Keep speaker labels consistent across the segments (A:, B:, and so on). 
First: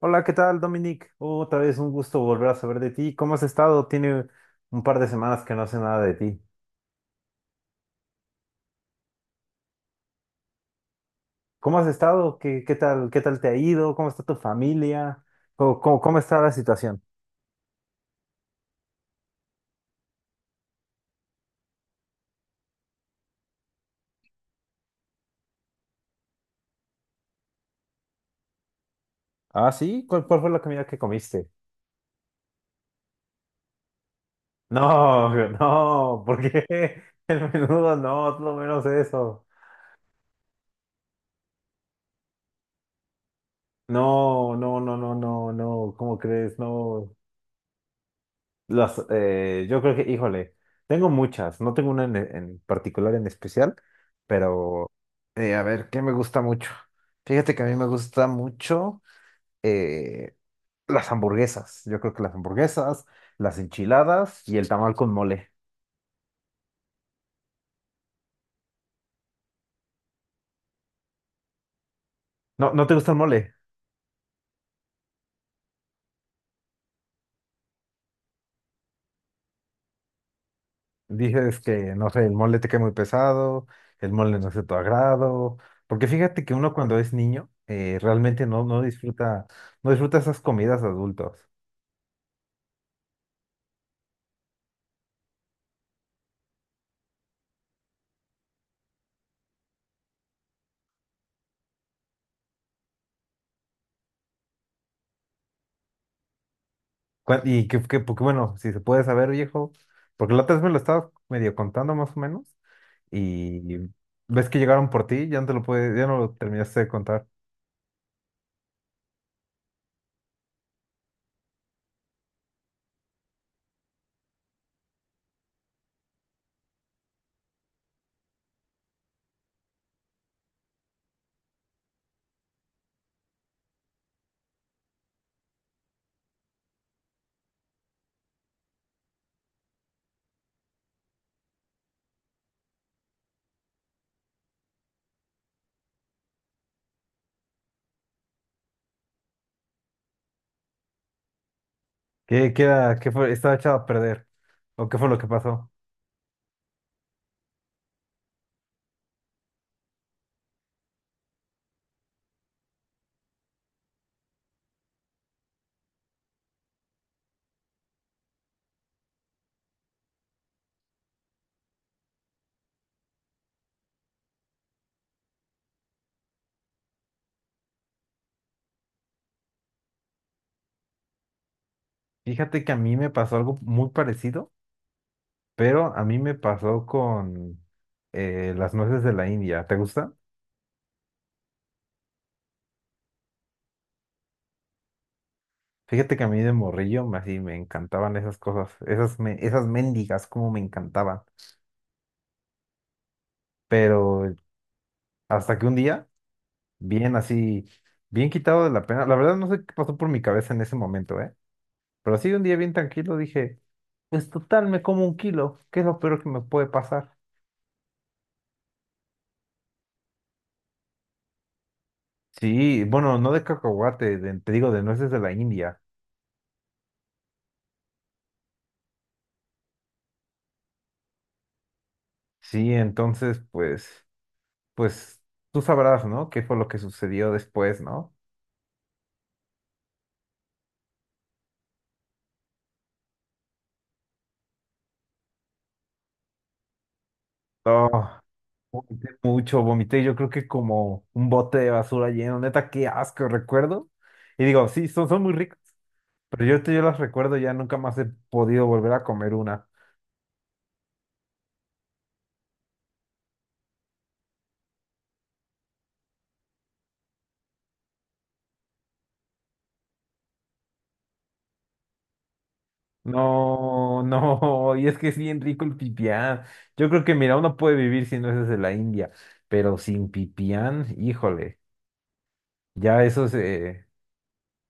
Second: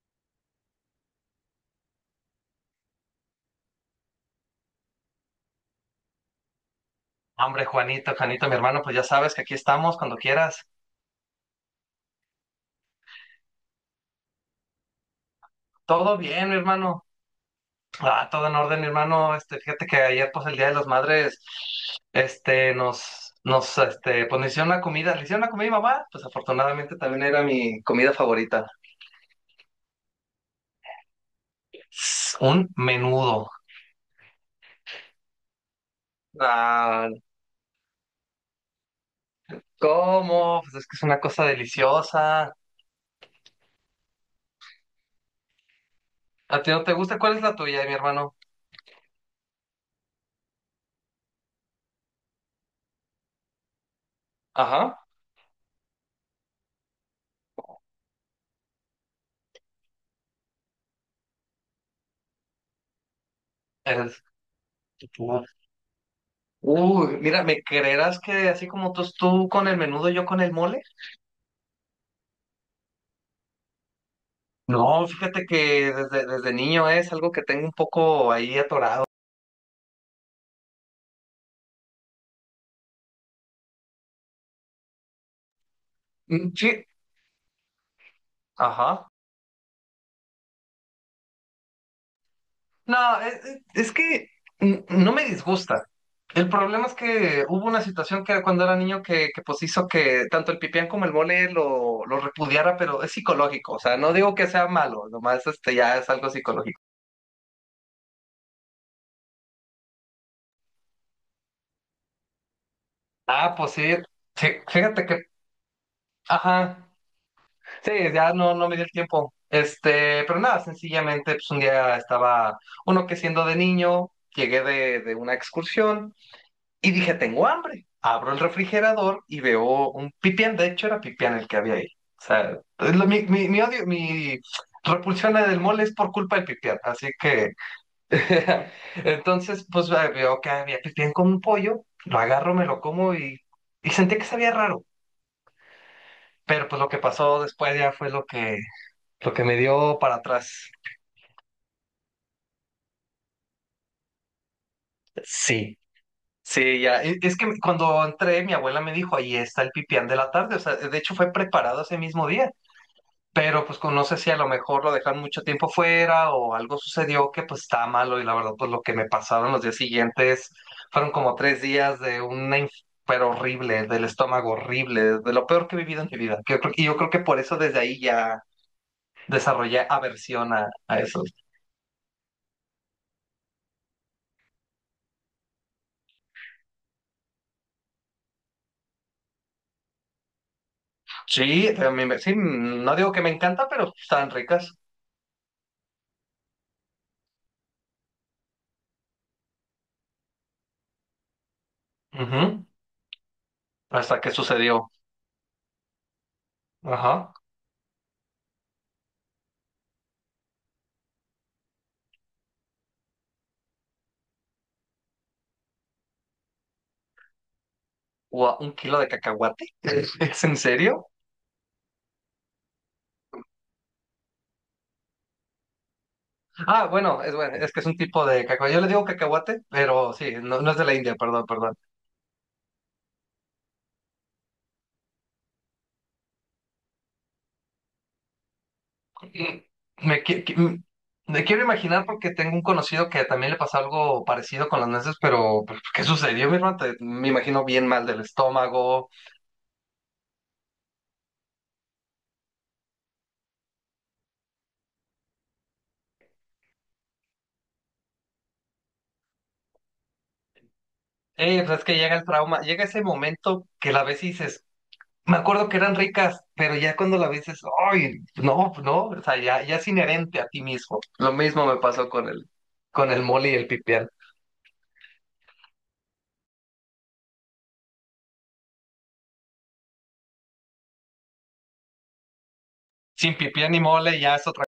A: Hola, ¿qué tal, Dominic? Otra vez un gusto volver a saber de ti. ¿Cómo has estado? Tiene un par de semanas que no sé nada de ti.
B: Hombre, Juanito, Juanito, mi hermano, pues ya sabes que aquí estamos cuando quieras.
A: ¿Cómo has estado? ¿Qué tal te ha ido? ¿Cómo está tu familia? ¿Cómo
B: Todo
A: está
B: bien,
A: la
B: mi
A: situación?
B: hermano. Ah, todo en orden, mi hermano. Fíjate que ayer, pues el Día de las Madres, pues nos hicieron una comida. ¿Le hicieron una comida a mi mamá? Pues afortunadamente también era mi comida favorita.
A: Ah, sí, ¿cuál fue la comida que comiste?
B: Un menudo.
A: No, no, ¿por qué?
B: Ah,
A: El menudo no, es lo menos eso.
B: ¿cómo? Pues es que es una cosa deliciosa.
A: No, no, no, no, no, no, ¿cómo crees?
B: ¿A ti no te
A: No.
B: gusta? ¿Cuál es la tuya, mi hermano?
A: Yo creo que, híjole, tengo muchas, no tengo una en particular en especial, pero
B: Ajá.
A: a ver, ¿qué me gusta mucho? Fíjate que a mí me gusta mucho eh, las hamburguesas. Yo creo que las hamburguesas, las
B: Es-
A: enchiladas y el tamal con mole.
B: Uy, mira, ¿me creerás que así como tú con el menudo, yo con el mole?
A: No, ¿no te gusta el mole?
B: No, fíjate que desde niño, ¿eh? Es algo que tengo un poco ahí atorado.
A: Dices que, no sé, el mole te cae muy pesado, el mole no es de tu agrado, porque fíjate que
B: Mm.
A: uno
B: Sí,
A: cuando es niño realmente no, no
B: ajá.
A: disfruta, no disfruta esas comidas adultos.
B: No, es que mm, no me disgusta. El problema es que hubo una situación que cuando era niño que pues hizo que tanto el pipián como el mole lo repudiara, pero es psicológico. O sea, no digo que sea malo, nomás este ya es algo psicológico.
A: Porque bueno, si se puede saber, viejo, porque la otra vez me lo estabas medio contando más o menos,
B: Ah, pues sí,
A: y
B: sí,
A: ves que llegaron por
B: fíjate que,
A: ti, ya no te lo puede, ya no lo terminaste
B: ajá.
A: de contar.
B: Sí, ya no, no me dio el tiempo. Este, pero nada, sencillamente, pues un día estaba uno que siendo de niño, llegué de una excursión y dije, tengo hambre. Abro el refrigerador y veo un pipián, de hecho era pipián el que había ahí. O sea, es lo- mi odio, mi repulsión del mole es por culpa del pipián. Así que, entonces, pues veo que había pipián con un pollo, lo agarro, me lo como y sentí que sabía raro. Pero pues lo que pasó después ya fue lo que me dio para atrás.
A: ¿Qué fue? Estaba echado a perder. ¿O qué fue lo que pasó?
B: Sí, sí, ya. Es que cuando entré, mi abuela me dijo, ahí está el pipián de la tarde. O sea, de hecho fue preparado ese mismo día. Pero pues no sé si a lo mejor lo dejaron mucho tiempo fuera o algo sucedió que pues está malo. Y la verdad, pues lo que me pasaron los días siguientes fueron como tres días de una pero horrible, del estómago horrible, de lo peor que he vivido en mi vida. Y yo creo que por eso desde ahí ya desarrollé aversión a eso.
A: Fíjate que a mí me pasó algo muy parecido, pero a mí me pasó con las nueces de la India. ¿Te gusta?
B: Sí, a sí, no digo que me encanta, pero están ricas.
A: Fíjate que a mí de morrillo me- así me encantaban esas cosas, esas mendigas, como me encantaban.
B: Ujú. Hasta
A: Pero
B: que sucedió.
A: hasta que un día. Bien
B: Ajá.
A: así, bien quitado de la pena. La verdad no sé qué pasó por mi cabeza en ese momento, ¿eh? Pero así un día bien tranquilo dije, pues total, me como un kilo, ¿qué es lo peor que me puede pasar?
B: ¿Un kilo de cacahuate? ¿Es en serio?
A: Sí, bueno, no de cacahuate, de- te digo, de nueces de la India.
B: Ah, bueno, es que es un tipo de cacahuate. Yo le digo cacahuate, pero sí, no, no es de la India, perdón, perdón.
A: Sí, entonces, pues tú sabrás, ¿no? ¿Qué fue lo que sucedió después, no?
B: Mm. Me, qui- qui- mm, me quiero imaginar porque tengo un conocido que también le pasó algo parecido con las nueces, pero ¿qué sucedió, mi hermano? Me imagino bien
A: Oh,
B: mal del
A: vomité
B: estómago.
A: mucho, vomité, yo creo que como un bote de basura lleno, neta, qué asco, recuerdo. Y digo, sí, son muy ricos. Pero yo las recuerdo, ya nunca más he podido volver a comer una.
B: Pues es que llega el trauma, llega ese momento que la ves y dices, me acuerdo que eran ricas, pero ya cuando la ves, es, ay, no, no, o sea, ya, ya es inherente a ti mismo. Lo mismo me pasó con el mole y el
A: No,
B: pipián.
A: no, y es que es bien rico el pipián. Yo creo que, mira, uno puede vivir sin nueces de la India, pero sin pipián, híjole, ya eso
B: Sin pipián ni
A: se...
B: mole ya es otra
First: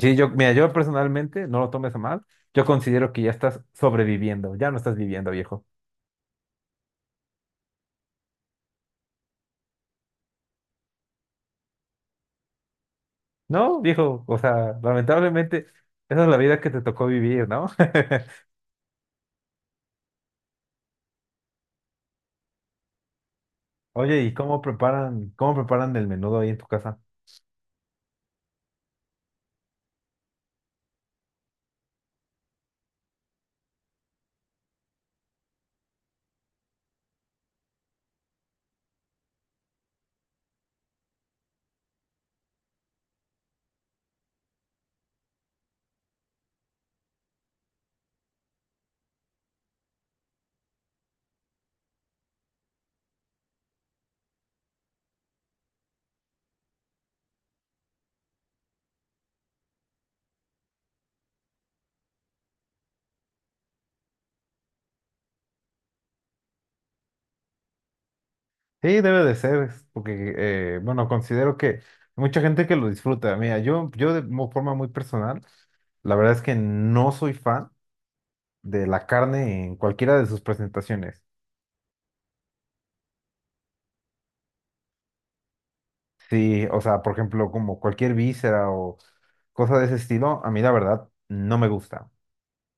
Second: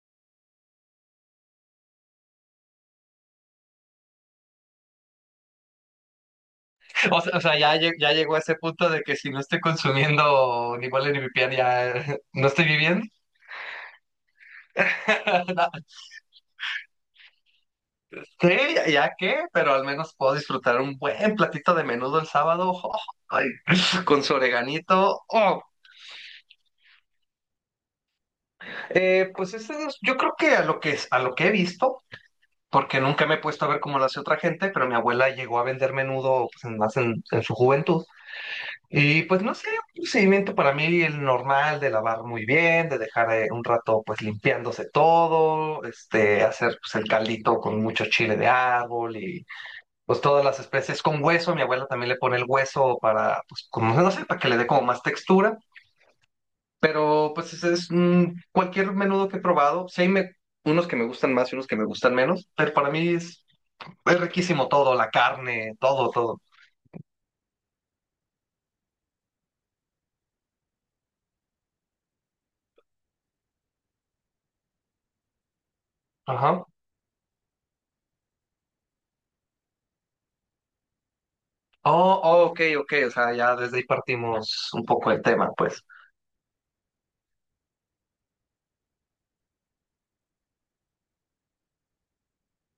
A: Sí, yo, mira, yo personalmente, no lo tomes a mal, yo considero que ya estás sobreviviendo, ya no estás viviendo, viejo.
B: cosa. O sea, ya, ya llegó a ese punto de que si no estoy consumiendo ni mole ni pipián, ya no estoy viviendo.
A: No, viejo, o sea, lamentablemente,
B: No,
A: esa es la vida que te tocó vivir, ¿no?
B: sí, ya, ya qué, pero al menos puedo disfrutar un buen platito de menudo el sábado. Oh, ay,
A: Oye,
B: con
A: ¿y
B: su
A: cómo
B: oreganito.
A: preparan, cómo
B: Oh.
A: preparan el menudo ahí en tu casa?
B: Pues yo creo que a lo que, a lo que he visto. Porque nunca me he puesto a ver cómo lo hace otra gente, pero mi abuela llegó a vender menudo pues, más en su juventud. Y pues no sé, un procedimiento para mí el normal de lavar muy bien, de dejar un rato pues limpiándose todo, este, hacer pues el caldito con mucho chile de árbol y pues todas las especies con hueso. Mi abuela también le pone el hueso para pues como no sé, para que le dé como más textura. Pero pues ese es cualquier menudo que he probado. Sí, unos que me gustan más y unos que me gustan menos, pero para mí es riquísimo todo, la carne, todo, todo.
A: Sí, debe de ser, es porque, bueno, considero que hay mucha gente que lo disfruta. Mira, forma muy personal, la verdad es que
B: Ajá.
A: no soy fan de la carne en cualquiera de sus presentaciones.
B: Oh, oh, ok, ok. O sea, ya desde ahí partimos un poco el tema, pues.
A: Sí, o sea, por ejemplo, como cualquier víscera o cosa de ese estilo, a mí la verdad no me gusta.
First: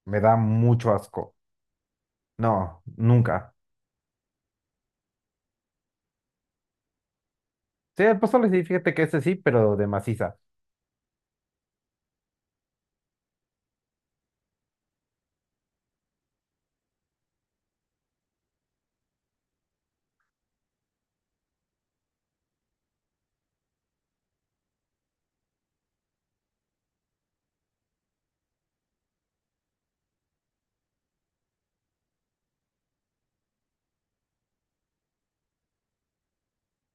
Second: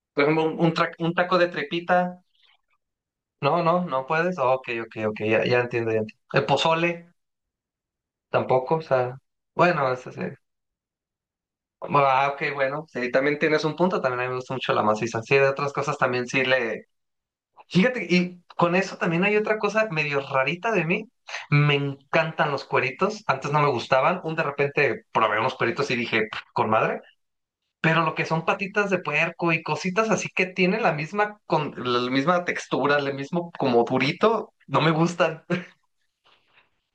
A: Me
B: Por
A: da
B: ejemplo, un
A: mucho
B: un
A: asco.
B: taco de trepita.
A: No, nunca.
B: No, no, no puedes. Oh, ok, ok, ok. Ya, ya entiendo, ya entiendo. El pozole,
A: Sí, el pozole sí,
B: tampoco. O
A: fíjate que
B: sea,
A: este sí, pero de
B: bueno, eso sí.
A: maciza.
B: Ah, ok, bueno. Sí, también tienes un punto. También a mí me gusta mucho la maciza. Sí, de otras cosas también sí le. Fíjate, y con eso también hay otra cosa medio rarita de mí. Me encantan los cueritos. Antes no me gustaban. Un de repente probé unos cueritos y dije, "Pf, con madre". Pero lo que son patitas de puerco y cositas así que tienen la misma, con, la misma textura, el mismo como durito, no me gustan.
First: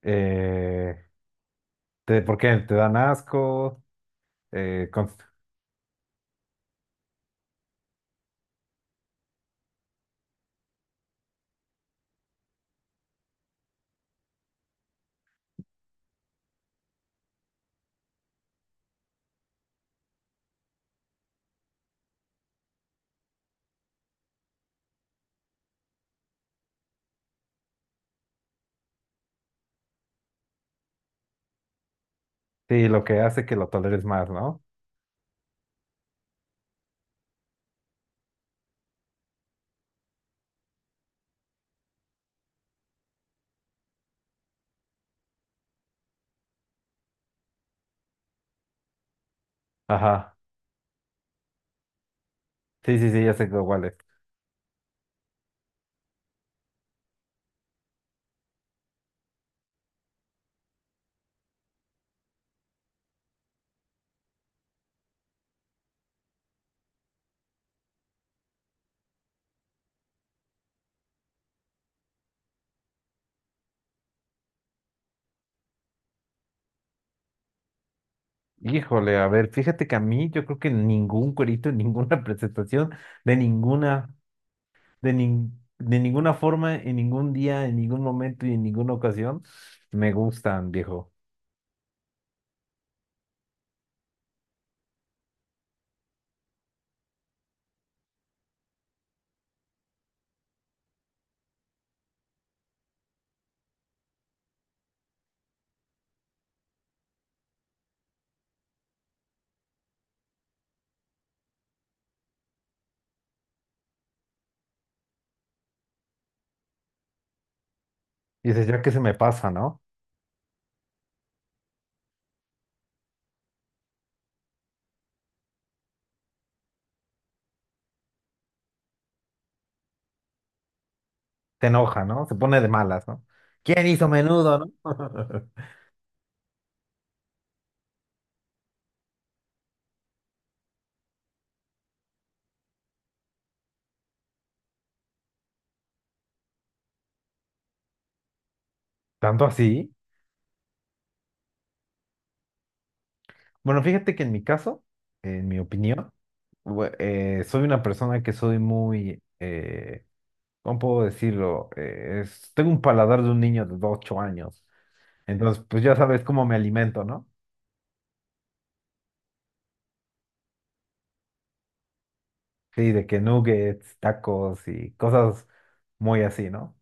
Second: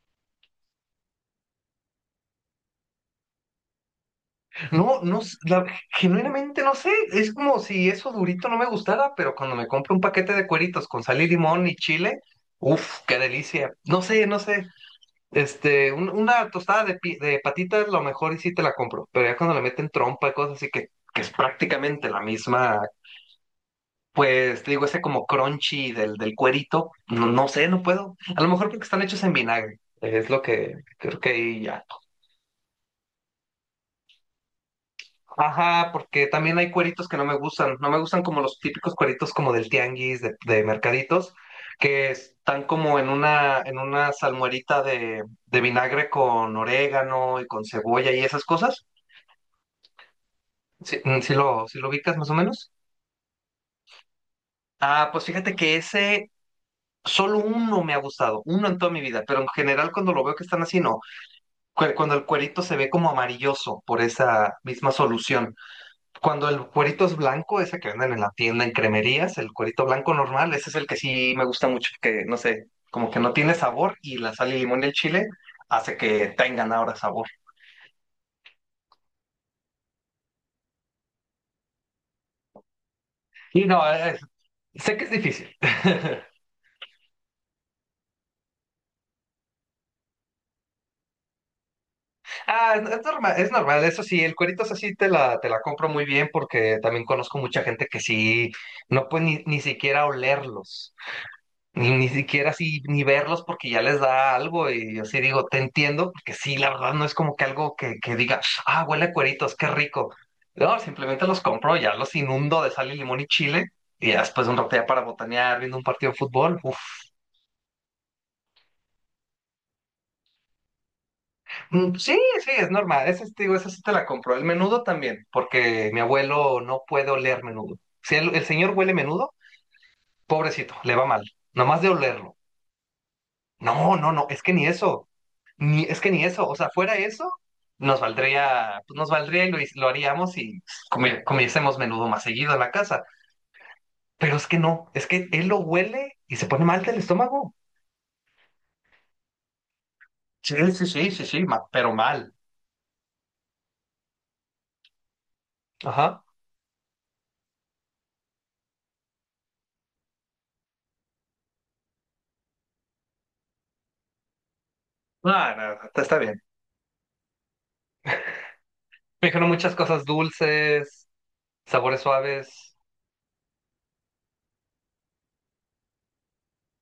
A: Eh, ¿Por qué? Te dan asco. Eh,
B: No,
A: cons-
B: no, genuinamente no sé. Es como si eso durito no me gustara, pero cuando me compro un paquete de cueritos con sal y limón y chile, uff, qué delicia. No sé, no sé. Este, una tostada de, de patitas, lo mejor y sí te la compro, pero ya cuando le meten trompa y cosas así que es prácticamente la misma, pues te digo, ese como crunchy del cuerito, no, no sé, no puedo. A lo mejor porque están hechos en vinagre, es lo que creo que ahí ya.
A: sí, lo que hace que lo toleres más, ¿no?
B: Ajá, porque también hay cueritos que no me gustan, no me gustan como los típicos cueritos como del tianguis, de mercaditos, que están como en una salmuerita de vinagre con orégano y con cebolla y esas cosas.
A: Ajá.
B: Sí, mm, sí lo ubicas más o menos.
A: Sí, sí, sí, ya sé cuál es.
B: Ah, pues fíjate que ese, solo uno me ha gustado, uno en toda mi vida, pero en general cuando lo veo que están así, no. Cuando el cuerito se ve como amarilloso por esa misma solución. Cuando el cuerito es blanco, ese que venden en la tienda, en cremerías, el cuerito blanco normal, ese es el que sí me gusta mucho, que no sé, como que no tiene sabor y la sal y limón y el chile hace que tengan ahora sabor.
A: Híjole, a ver, fíjate que a mí yo creo que ningún cuerito, en ninguna presentación, de
B: Y no,
A: ninguna,
B: sé que es
A: de,
B: difícil.
A: nin- de ninguna forma, en ningún día, en ningún momento y en ninguna ocasión, me gustan, viejo.
B: Ah, es normal, eso sí, el cuerito esa sí te la compro muy bien porque también conozco mucha gente que sí, no puede ni, ni siquiera olerlos, ni, ni siquiera así, ni verlos porque ya les da algo y yo sí digo, te entiendo, porque sí, la verdad no es como que algo que diga, ah, huele a cueritos, qué rico. No, simplemente los compro, ya los inundo de sal y limón y chile y ya después de un rato ya para botanear, viendo un partido de fútbol, uff.
A: Dices, ya que se me pasa, ¿no?
B: Mm. Sí, sí, es normal. Esa, sí, te digo, esa sí te la compro. El menudo también, porque mi abuelo no puede oler menudo. Si el señor huele menudo, pobrecito, le va mal.
A: Te
B: Nomás de
A: enoja, ¿no? Se
B: olerlo.
A: pone de malas, ¿no? ¿Quién
B: No,
A: hizo
B: no, no, es que
A: menudo,
B: ni eso.
A: no?
B: Ni, es que ni eso. O sea, fuera eso, nos valdría, pues nos valdría y lo haríamos y comiésemos menudo más seguido en la casa. Pero es que no, es que él lo huele y se pone mal del estómago.
A: Tanto así.
B: Sí, sí, sí, sí, sí, pero mal.
A: Bueno, fíjate que en mi caso, en mi opinión,
B: Ajá.
A: soy una persona que soy muy. ¿Cómo puedo decirlo? Tengo un paladar de un niño de 8 años.
B: Ah,
A: Entonces, pues
B: no,
A: ya
B: está está
A: sabes
B: bien.
A: cómo me alimento, ¿no?
B: Me dijeron muchas cosas dulces. Sabores suaves.
A: Sí, de que nuggets, tacos y cosas muy así, ¿no?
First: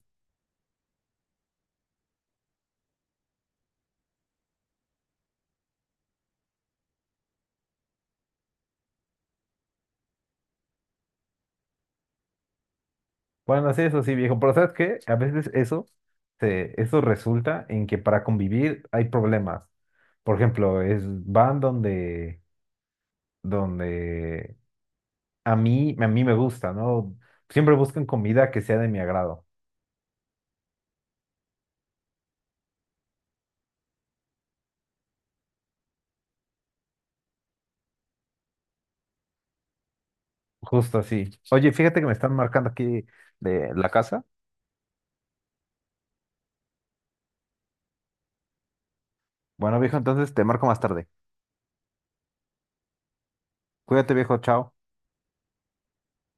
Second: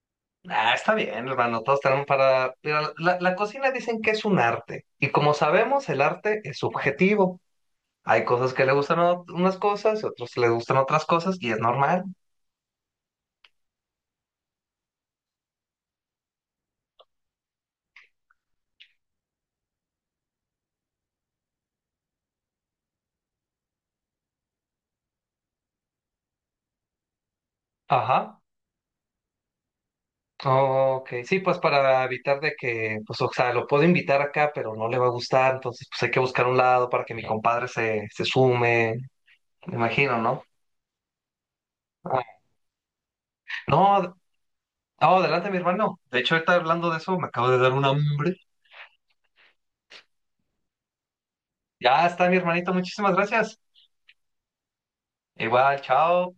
B: Ah, está bien, hermano. Todos tenemos para. Mira, la cocina dicen que es un arte. Y como sabemos, el arte es subjetivo. Hay cosas que le gustan a unas cosas y otros le gustan otras cosas y es normal.
A: Bueno, sí, eso sí, viejo. Pero ¿sabes qué? A veces eso resulta en que para convivir hay problemas. Por ejemplo, van donde, donde a mí me gusta, ¿no? Siempre buscan
B: Ajá.
A: comida que sea de mi agrado.
B: Ok. Sí, pues para evitar de que, pues, o sea, lo puedo invitar acá, pero no le va a gustar. Entonces, pues hay que buscar un lado para que mi compadre se sume. Me imagino, ¿no?
A: Justo así. Oye, fíjate que me
B: Ah,
A: están marcando aquí de la
B: No, ad-
A: casa.
B: no, adelante, mi hermano. De hecho, ahorita hablando de eso, me acabo de dar un hambre.
A: Bueno, viejo, entonces te marco más tarde.
B: Ya está, mi hermanito. Muchísimas gracias.
A: Cuídate, viejo, chao.
B: Igual, chao.